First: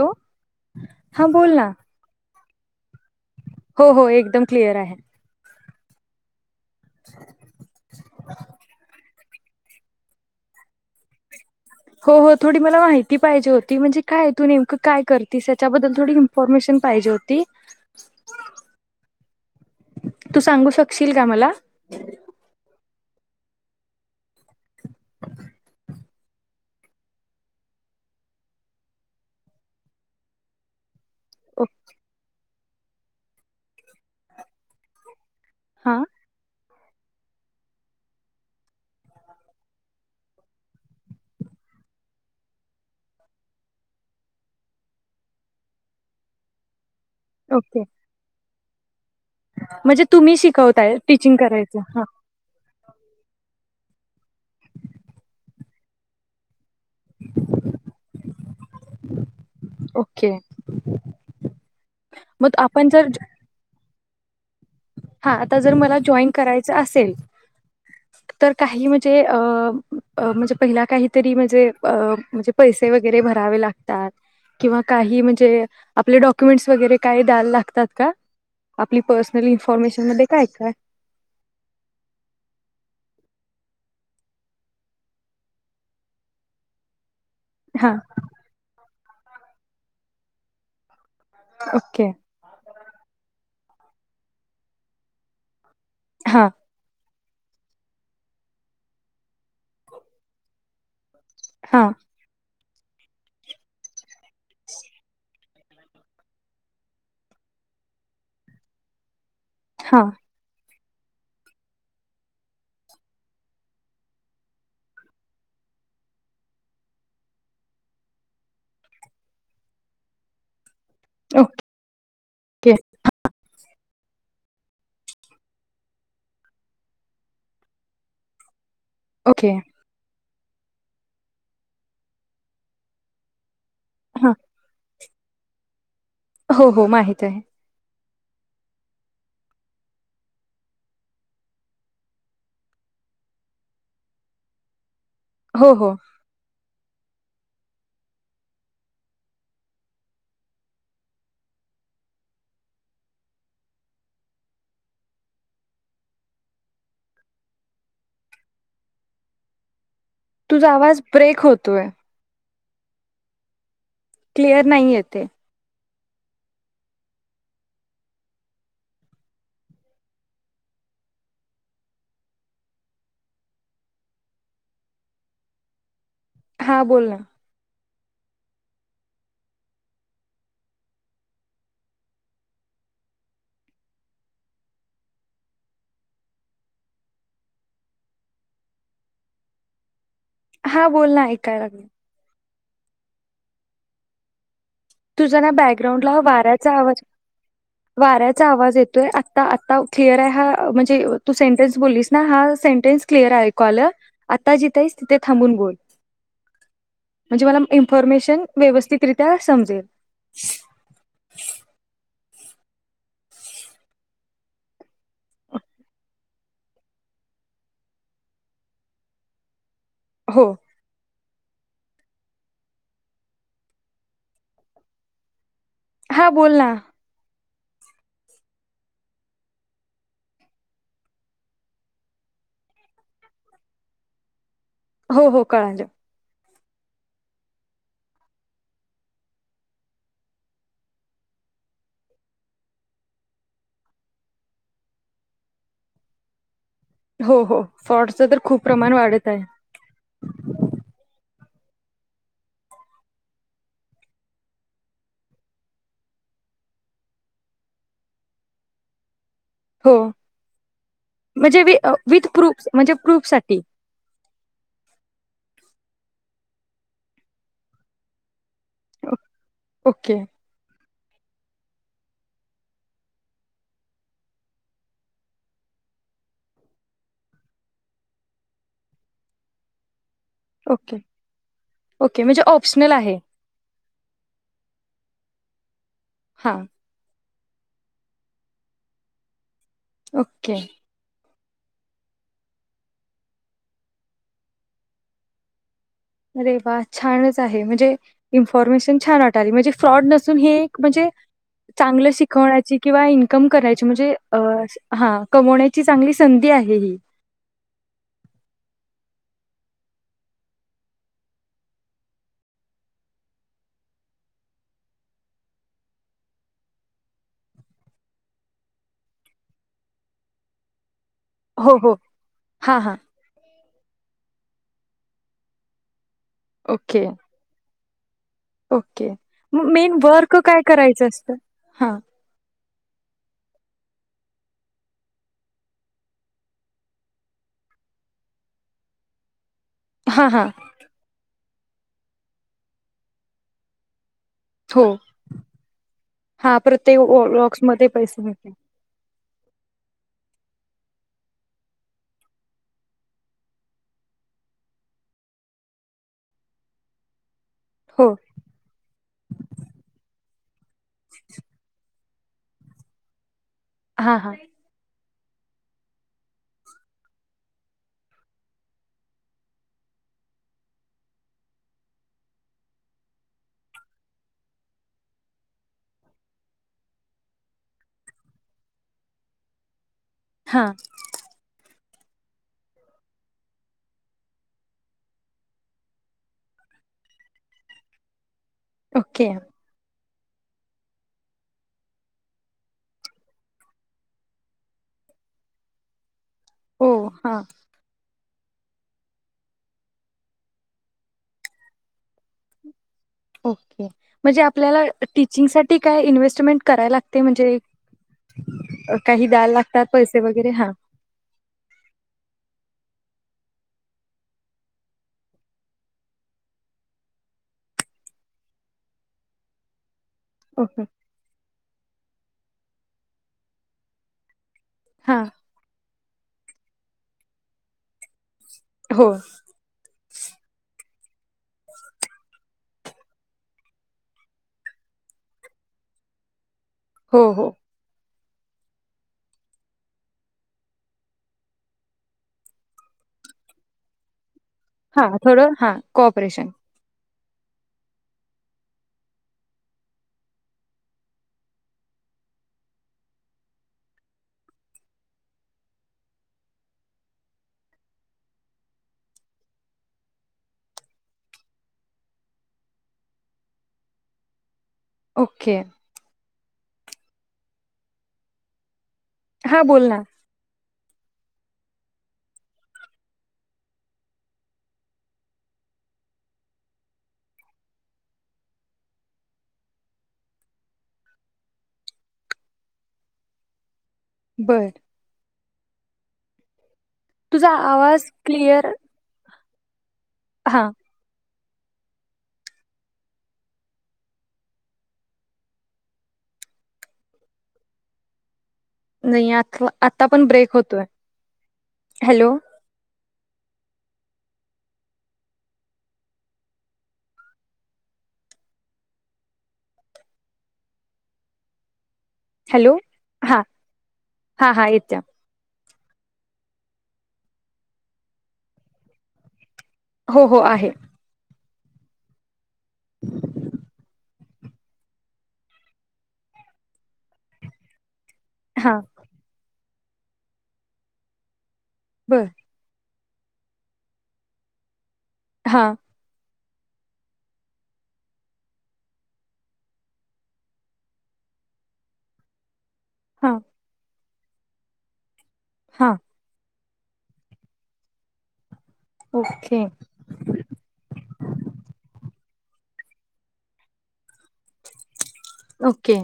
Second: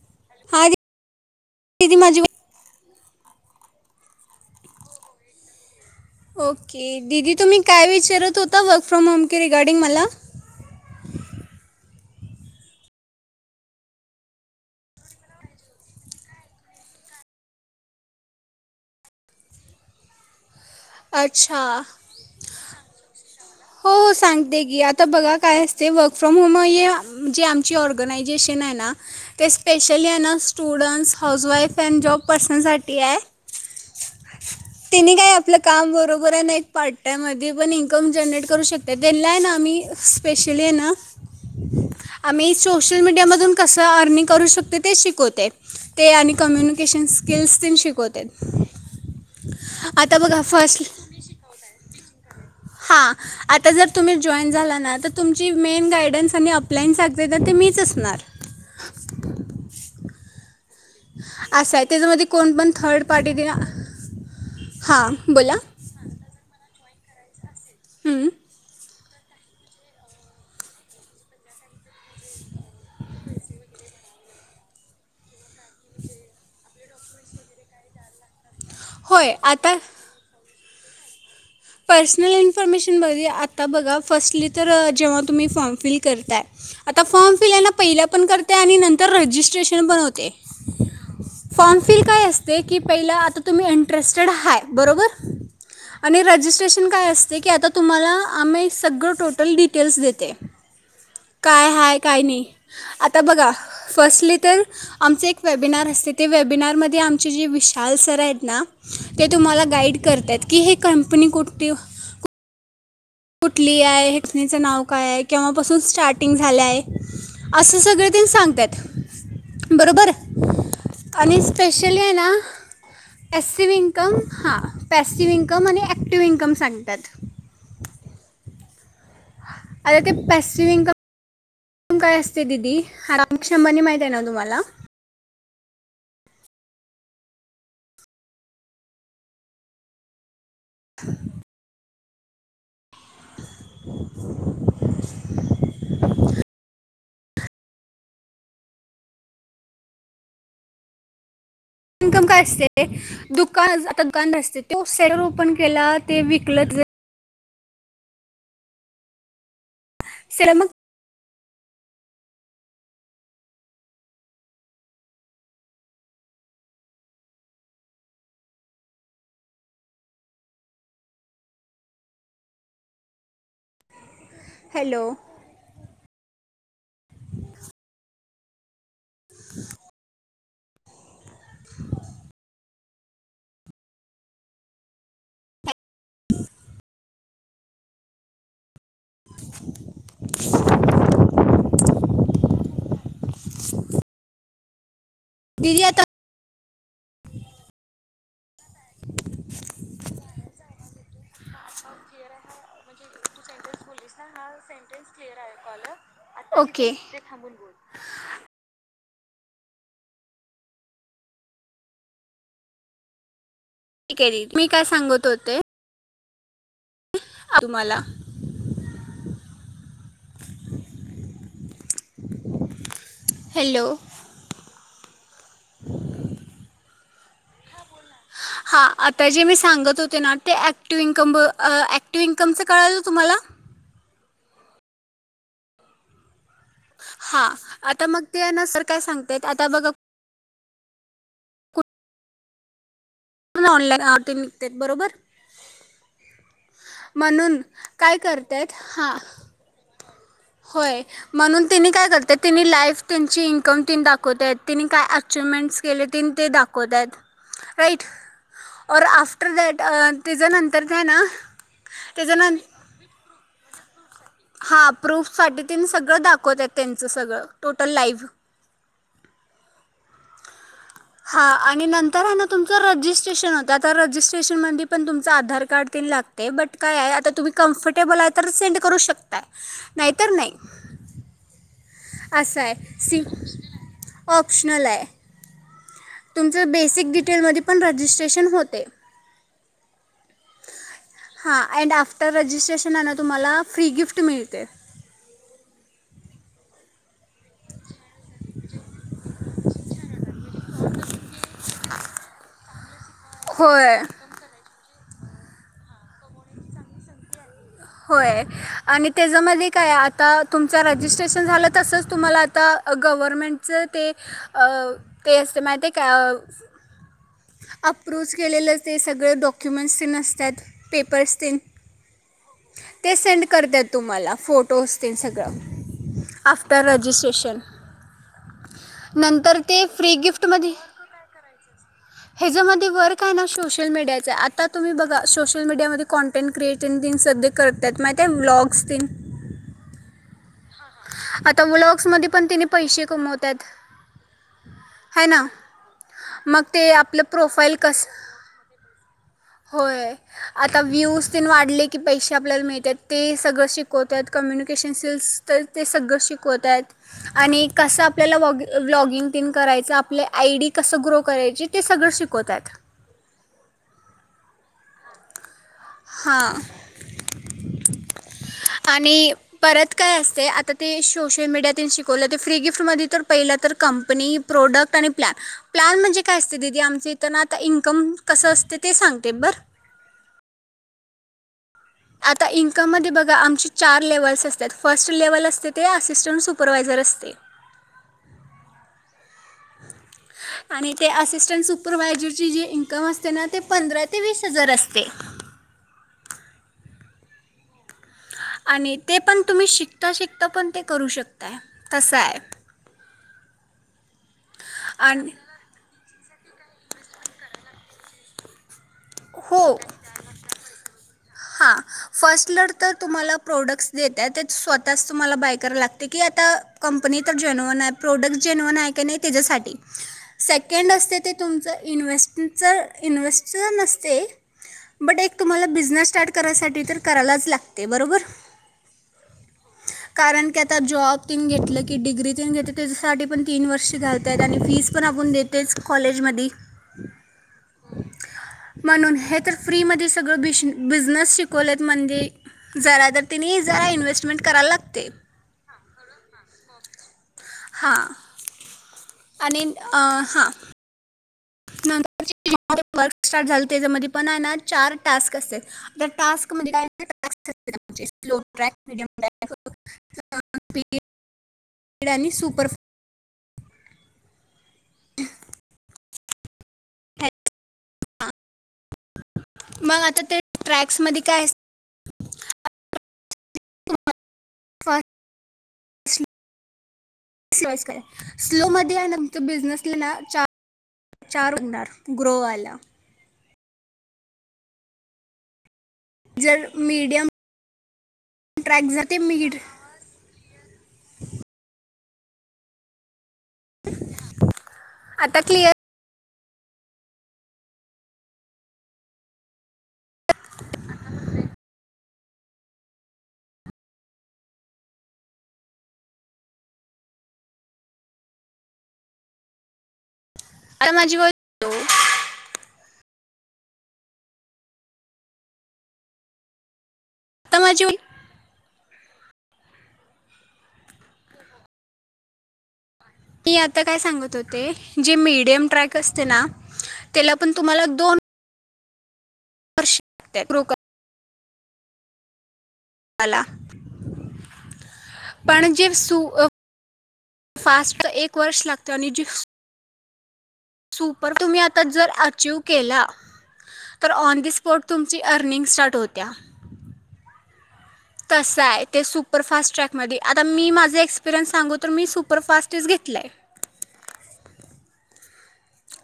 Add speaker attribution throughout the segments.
Speaker 1: Hello,
Speaker 2: हा
Speaker 1: हां बोल ना.
Speaker 2: दीदी माझी
Speaker 1: हो हो, एकदम क्लिअर आहे.
Speaker 2: ओके की दिदी तुम्ही, काय विचारत होता? वर्क फ्रॉम होम रिगार्डिंग मला
Speaker 1: हो हो थोडी मला माहिती पाहिजे होती. नेमकं काय तू काय करतेस, त्याच्याबद्दल मला इन्फॉर्मेशन पाहिजे होती. शील का मला
Speaker 2: अच्छा हो हो सांग की आता बघा, काय असतं बघ फ्रॉम होम हे जे आमची ऑर्गनायजेशन आहे, ना ते स्पेशली हे न स्टुडंट्स हाऊस
Speaker 1: ओ-
Speaker 2: वाईफ, जॉब पर्सन साठी आहे. काम
Speaker 1: हा
Speaker 2: बरोबर येत पार्ट टायममध्ये पण इन्कम जनरेट करू शकते त्यांना आहे, ना आम्ही स्पेशली आहे, ना आम्ही सोशल मीडियामधून कसं अर्निंग करू शकते, ते शिकवते ते आणि कम्युन केशन स्किल्स, त
Speaker 1: ओके
Speaker 2: शिकवतेत.
Speaker 1: म्हणजे
Speaker 2: आता
Speaker 1: तुम्ही
Speaker 2: बघा
Speaker 1: शिकवताय, टीचिंग करायचं.
Speaker 2: हां आता जर तुम्ही जॉईन झाला ना, तर तुमची मेन गायडन्स आणि ऑफलाईन तर ते मीच असणार.
Speaker 1: ओके
Speaker 2: असंय त्याच्यामध्ये
Speaker 1: मग
Speaker 2: कोण पण
Speaker 1: आपण
Speaker 2: थर्ड
Speaker 1: जर
Speaker 2: पार्टी दि
Speaker 1: हा आ जर मला जॉईन करायच असेल
Speaker 2: हं.
Speaker 1: तर काही म्ह म्हणजे प काहीतरी म म्हणजे म्हण पैसे वगैरे भरावे लागतात किंवा काही म्हणजे आपले डॉक्युमेंट वगैरे काहि द्यायला लागतात का? आपली
Speaker 2: होय
Speaker 1: पर्
Speaker 2: आता
Speaker 1: इन्फॉर्मेशन मध्ये काय काय
Speaker 2: पर्सनल इन्फॉर्मेशन ब आता बघा फर्स्टली तर जेव्हा तुम्ही फॉर्म फिल करताय आता फॉर्म पना
Speaker 1: हां,
Speaker 2: पहिला पण करते आणि तर रजिस्ट्रेशन बनवते. Form fill
Speaker 1: okay.
Speaker 2: काय असते की पहि आ तुम्ही इंरड ब
Speaker 1: हां,
Speaker 2: रजिस्ट्रेन काय आहे. ज की आता तुम्हाला आम्ही सगळं टोटल डिटेल्स देते. काय
Speaker 1: हां,
Speaker 2: हाय काय नाही. आता बघा फर्स्ट तर आमच एक वेबिनार असते ते वेबिनार मध्ये आमचे जे विशाल सर आहेत ना. ते तुम्हाला गाईड
Speaker 1: हां.
Speaker 2: करतात की हे. [unintelligible] प कुठे? कुठली आहे हेसनीचं नाव काय आहे कव्हापसून स्टार्टिंग झालं आहे असं सगळ ते सांगतात बरोबर. आणि स्पेशली आहे ना
Speaker 1: okay,
Speaker 2: S C being income हा पॅसिटिव्ह इन्कम आणि ॲक्टिव इन्कम सांगतात.
Speaker 1: ओके.
Speaker 2: [unintelligible] पॅसिफ काय असते दिदी हरा शंभरनी माहिती आहे ना
Speaker 1: हां.
Speaker 2: तुम्हाला.
Speaker 1: हो हो माहित आहे.
Speaker 2: ह. [unintelligible]
Speaker 1: हो हो.
Speaker 2: इनकम काय असते दुकान आता गांध असते त साटर ओपन केला ते विकल सेलर मग
Speaker 1: तुझा आवाज ब्रेक होत. ते क्लिअर नाही येते.
Speaker 2: हॅलो
Speaker 1: हा बोल ना
Speaker 2: [inaudible] [inaudible]
Speaker 1: हा बोल ना ऐकायला लागलं. तुझा ना
Speaker 2: दीदी आता
Speaker 1: बॅकग्राउंड ह वाराच वाज वाऱ्याच वाऱ्याचा आवाज येतोय. आत्ता आत्ता क्लियर हा म्हणजे तू सेंटेन्स बोललीस ना हा सेंटे्स क्लिअर आहे. ऐकू आलं आता जथ आहेस तिथे थांबून बोल
Speaker 2: ओके
Speaker 1: म्हणजे मला इन्फॉर्मेशन व्यवस्थित मिळेन. तृप्या समजेल [unintelligible]
Speaker 2: ठीक आहे मी काय सांगत होते. आ तुम्हाला
Speaker 1: हो
Speaker 2: हॅलो
Speaker 1: हा बोल ना
Speaker 2: हा आता जे मी सांगत होते ना ते ऍक्टिव इन्कम ऍक्टिव इन्कमच कळाच तुम्हाला
Speaker 1: हो हो कळालं.
Speaker 2: हा आता मग ते न सर काय सांगतायत आता बघा ऑनलाइन आवती निघत बरोबर
Speaker 1: हो हो
Speaker 2: म्हणून काय
Speaker 1: फॉडच तर खूप
Speaker 2: करतायत
Speaker 1: प्रमाण
Speaker 2: हां
Speaker 1: वाढत आहे.
Speaker 2: होय म्हणून तनी काय करतय तिनी लाईफ त्यांची इन्कम त दाखवत तिनी काय अचवमेंट केले त ते दाखवत आहेत राईट और आप
Speaker 1: हो म्हणजे विथ प्रूफ म्हणजे प्रूफ साठी
Speaker 2: हा प्रूफ साठी त्यां सगळं दाखवत आहेत त्यांचं सगळं टोटल लाईव्ह
Speaker 1: ओके
Speaker 2: हा आणि नंतर आहे ना तुमच रजिस्ट्रेशन होत आ रजिस्ट्रेशन पण तुमच आधार कार्ड लागते बट काय आता तुम्ही कमफर्टेबल आहे तर सेंड करू शकता. नाहीतर नाही
Speaker 1: ओके ओके म्हणजे
Speaker 2: अससं आहे
Speaker 1: ऑप्शनल
Speaker 2: सि ऑप्शनल आहे.
Speaker 1: हां
Speaker 2: तुमचं बेसिक टेलमध्ये पण रजिस्ट्रेशन होते.
Speaker 1: ओके
Speaker 2: हा अँड आफ्टर रजिस्ट्रेशन तुम्हाला फ्री गिफ्ट मिळते.
Speaker 1: अरे बा छानच आहे म्हणजे इन्फॉर्मेशन छान वाट म्हणजे फ्रॉड नसुन हे म्हणजे चागलं शिकवण्याची किंवा कम करायची
Speaker 2: होय
Speaker 1: म्हणजे अ हा कमवण्याची चांगली संधी आहे ही
Speaker 2: होय आणि त्याच्यामध्ये काय आता तुमच रजिस्ट्रेशन झालं तसंच तुम्हाला आता गव्हर्मेंटच ते ते असते माहि काय अप्रुव केलेलं ते सगळं डॉक्युमेंटस ते नसतात पेपर्सतीलन
Speaker 1: हो हो हां हां
Speaker 2: ते संड कर करते तुम्हाला फोटो असतील सगळं आफ्टर
Speaker 1: ओके
Speaker 2: रजिस्ट्रेशन
Speaker 1: ओके
Speaker 2: नंतर
Speaker 1: मग
Speaker 2: ते
Speaker 1: मेन
Speaker 2: फ्री
Speaker 1: वर्क
Speaker 2: गिप्ट
Speaker 1: काय
Speaker 2: मध्ये
Speaker 1: करायचं असतं हां
Speaker 2: हेच्या मध्ये वर काय ना शोष सोशल मीडियाच आहे आता तुम्ही बघा सोशल मीडियामध्ये कॉन्टेट क्रिएटन दिन सध्या करतात माहित आहे ते ब्लॉग्स तेन
Speaker 1: हा हा
Speaker 2: आता ब्लॉक्समध्ये पण तेनी पैसे कमवत्यात
Speaker 1: हो हा
Speaker 2: मग ते
Speaker 1: प्रत्येक
Speaker 2: आपलं
Speaker 1: लॉक्स
Speaker 2: प्रोफाईल
Speaker 1: मध्ये
Speaker 2: कस
Speaker 1: पैसे मिळत्यात
Speaker 2: होय आता व्ह्यूज तेन वाढले की पैसे आपल्याला मिळत्यात ते सगळं शिकवत्यात कम्युनिकेशन स्किल्स तर ते सगळं शिकवतात आणि कसं
Speaker 1: हो
Speaker 2: आपल्याला वॉग ब्लॉगिंग तेन करायचं आपले आय डी कस ग्रो करायचे ते सगळं शिक शिकोतात
Speaker 1: हा हा
Speaker 2: हा आणि परत काय असते आता ते सोशल मीडियातील शिकवलं ते फ्री गिफ्टमध्ये तर पहिलं तर कंपनी प्रोडक्ट आणि प्लॅन प्लॅन म्हणजे काय असते दीदी आमच इथ ना आता इन्कम कसं असते ते सांगते बरं
Speaker 1: हा
Speaker 2: आता इन्कममध्ये बघा आमचे चार लेवल्स असतात फर्स्ट लेवल असते ते असिस्टंट सुपरवायझर असते
Speaker 1: ओके
Speaker 2: आणि ते असिस्टंट सुपरवायझरची जे इन्कम असते ना ते पंधरा ते वीस हजार असते.
Speaker 1: हो हा
Speaker 2: आणि ते पण तुम्ही शिकता शिकता पण ते करू शकताय तसं आहे.
Speaker 1: ओके म्हणजे आपल्याला
Speaker 2: आणि
Speaker 1: टीचिंग साठी काय इन्व्हेस्ट कमेंट करायला लागते म्हणजे काही द्यायला
Speaker 2: हो
Speaker 1: लागतात पैसे वगैरे हा
Speaker 2: हां फर्स्ट लड तर तुम्हाला प्रोडक्ट्स देत्यात ते स्वतःच तुम्हाला बाय करावं लागते की आता कंपनी तर जेन्युअन आहे प्रोडक्ट्स जेन्युन आहे की नाही त्याच्यासाठी
Speaker 1: ओके
Speaker 2: सेकंड असते ते तुमचं इन्वेस्ट जर इन्व्हेस्टर नसते बट
Speaker 1: हां
Speaker 2: एक तुम्हाला बिझनेस स्टार्ट करायसाठी तर करायलाच लागते बरोबर
Speaker 1: हो
Speaker 2: कारण कि आता जॉब तेन घेतलं की डिग्री तेन घेत्यात त्याच्यासाठी पण तीन वर्ष घालतायत आणि फीस पण आपण देतोयच की कॉलेज मधी
Speaker 1: हो हो
Speaker 2: म्हणून हे तर फ्री मध्ये सगळं बिशी बिझ बिजनेस शिकवलेत म्हणजे जरा तर तिने जरा इन्व्हेस्ट
Speaker 1: हा थोडं हा कोऑपरेशन
Speaker 2: हां आणि अ हां. नंतर [unintelligible] जे वर्क स्टार्ट झालं त्याच्यामध्ये पण आहे ना चार टास्क असत्यात त्या टास्क मध्ये काय [unintelligible] लो ट्रॅक, मिडीयम ट्रॅक, [unintelligible] आणि सुपर
Speaker 1: ओके
Speaker 2: फास्ट.
Speaker 1: हां बोल ना
Speaker 2: मग आता ते ट्रॅक स मध्ये काय [unintelligible] [unintelligible] स्लो मध्ये आहे ना तुमचा बिझनेस आहे ना चार होणार ग्रो वाला.
Speaker 1: बरं
Speaker 2: जर मीडियम
Speaker 1: तुझा आवाज क्लिअर-
Speaker 2: ट्रॅक जर ते मीड
Speaker 1: हा
Speaker 2: आता क्लिअर
Speaker 1: नाही आथवा आता पण ब्रेक होतोय. हॅलो
Speaker 2: अर माझी [unintelligible]
Speaker 1: हॅलो हा हा हा येतिया.
Speaker 2: [unintelligible]
Speaker 1: हो हो आहे. [unintelligible]
Speaker 2: मी आता काय सांगत होते, जे मीडियम ट्रॅक असते ना, त्याला पण तुम्हाला दोन-
Speaker 1: हा
Speaker 2: वर्ष लागतय ग्रो कर-
Speaker 1: बर
Speaker 2: यला
Speaker 1: हां
Speaker 2: पण जे सू - फास्ट एक वर्ष लागतो, आणि जि- सुपर तुम्ही आता जर आचीव्ह- केला,
Speaker 1: हां
Speaker 2: तर ऑन द स्पॉट तुम - ची अर्निंग
Speaker 1: हां
Speaker 2: स्टार्ट होत्या. तस य ते
Speaker 1: ओके
Speaker 2: सुपरफास्ट ट्रॅकमध्ये आता मी माझं एक्सपिरियन्स सांगु तर मी सु- सुपरफास्टच घेतलंय.
Speaker 1: ओके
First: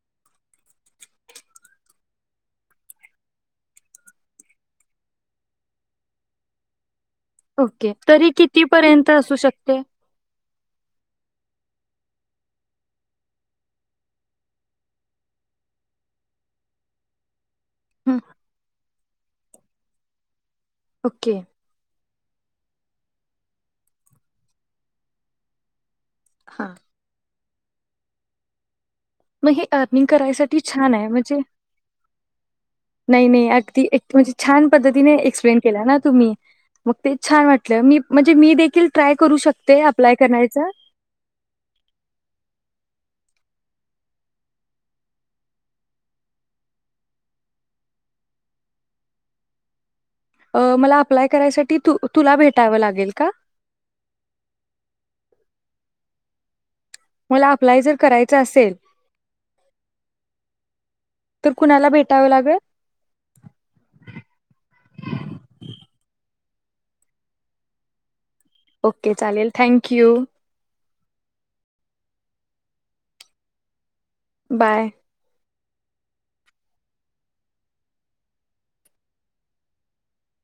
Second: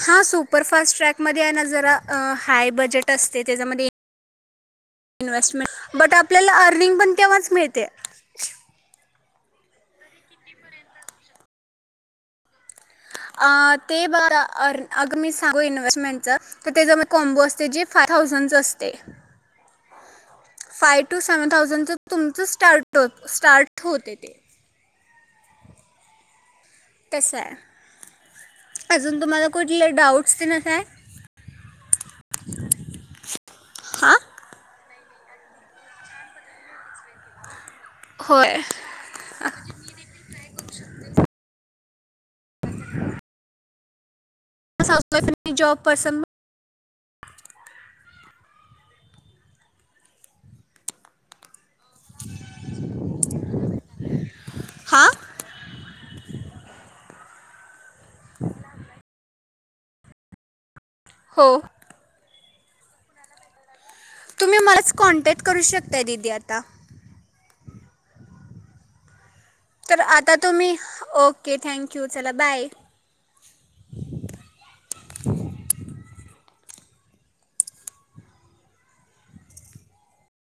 Speaker 2: हा सुपरफास्ट ट्रॅकमध्ये आहे ना जरा हाय बजेट असते, त्याच्यामध्ये- इन्व्हेस्टमेंट बट आपल्याला अर्निंग पण- तेव्हाच मिळते
Speaker 1: ओके तरी कितीपर्यंत असू शक ते.
Speaker 2: अ ते ब अग मी सांगू इन्व्हेस्टमेंटच तर त्याच्या मधी कॉम्बो अस ते जे
Speaker 1: हं,
Speaker 2: फायथाउजंटच अस ते. Five two
Speaker 1: okay
Speaker 2: seven thousand च तुमचं स्टार्ट स्टार्ट होते ते.
Speaker 1: हा.
Speaker 2: अस आहे. अजून तुम्हाला
Speaker 1: मग हे
Speaker 2: कुठले
Speaker 1: अर्निंग
Speaker 2: डाऊट्स ते
Speaker 1: करायसाठी
Speaker 2: नसं
Speaker 1: छान आहे म्हणजे नाही नाही अगदी एक
Speaker 2: हां
Speaker 1: म्हणजे छान पद्धतीने एक्सपेन केल ना तुम्ही मग ते छान वाट ल मी म्हणजे मी
Speaker 2: होय
Speaker 1: देखील ट्राय करू शकते अप्लाय करायच
Speaker 2: [unintelligible]
Speaker 1: अ मला अप्लाय करायसाठी तू तुला भेटावं लागेल का?
Speaker 2: हां
Speaker 1: मला अप्लाय जर करायच असेल तर
Speaker 2: हो
Speaker 1: कुणाला भेटावं लागेल? [unintelligible]
Speaker 2: तुम्ही मलाच कॉन्टॅक्ट करू शकताय दिदी आता.
Speaker 1: ओके चालेल. थँक
Speaker 2: तर
Speaker 1: यू.
Speaker 2: आता तुम्ही ओके थँक्यू चला बाय.
Speaker 1: बाय.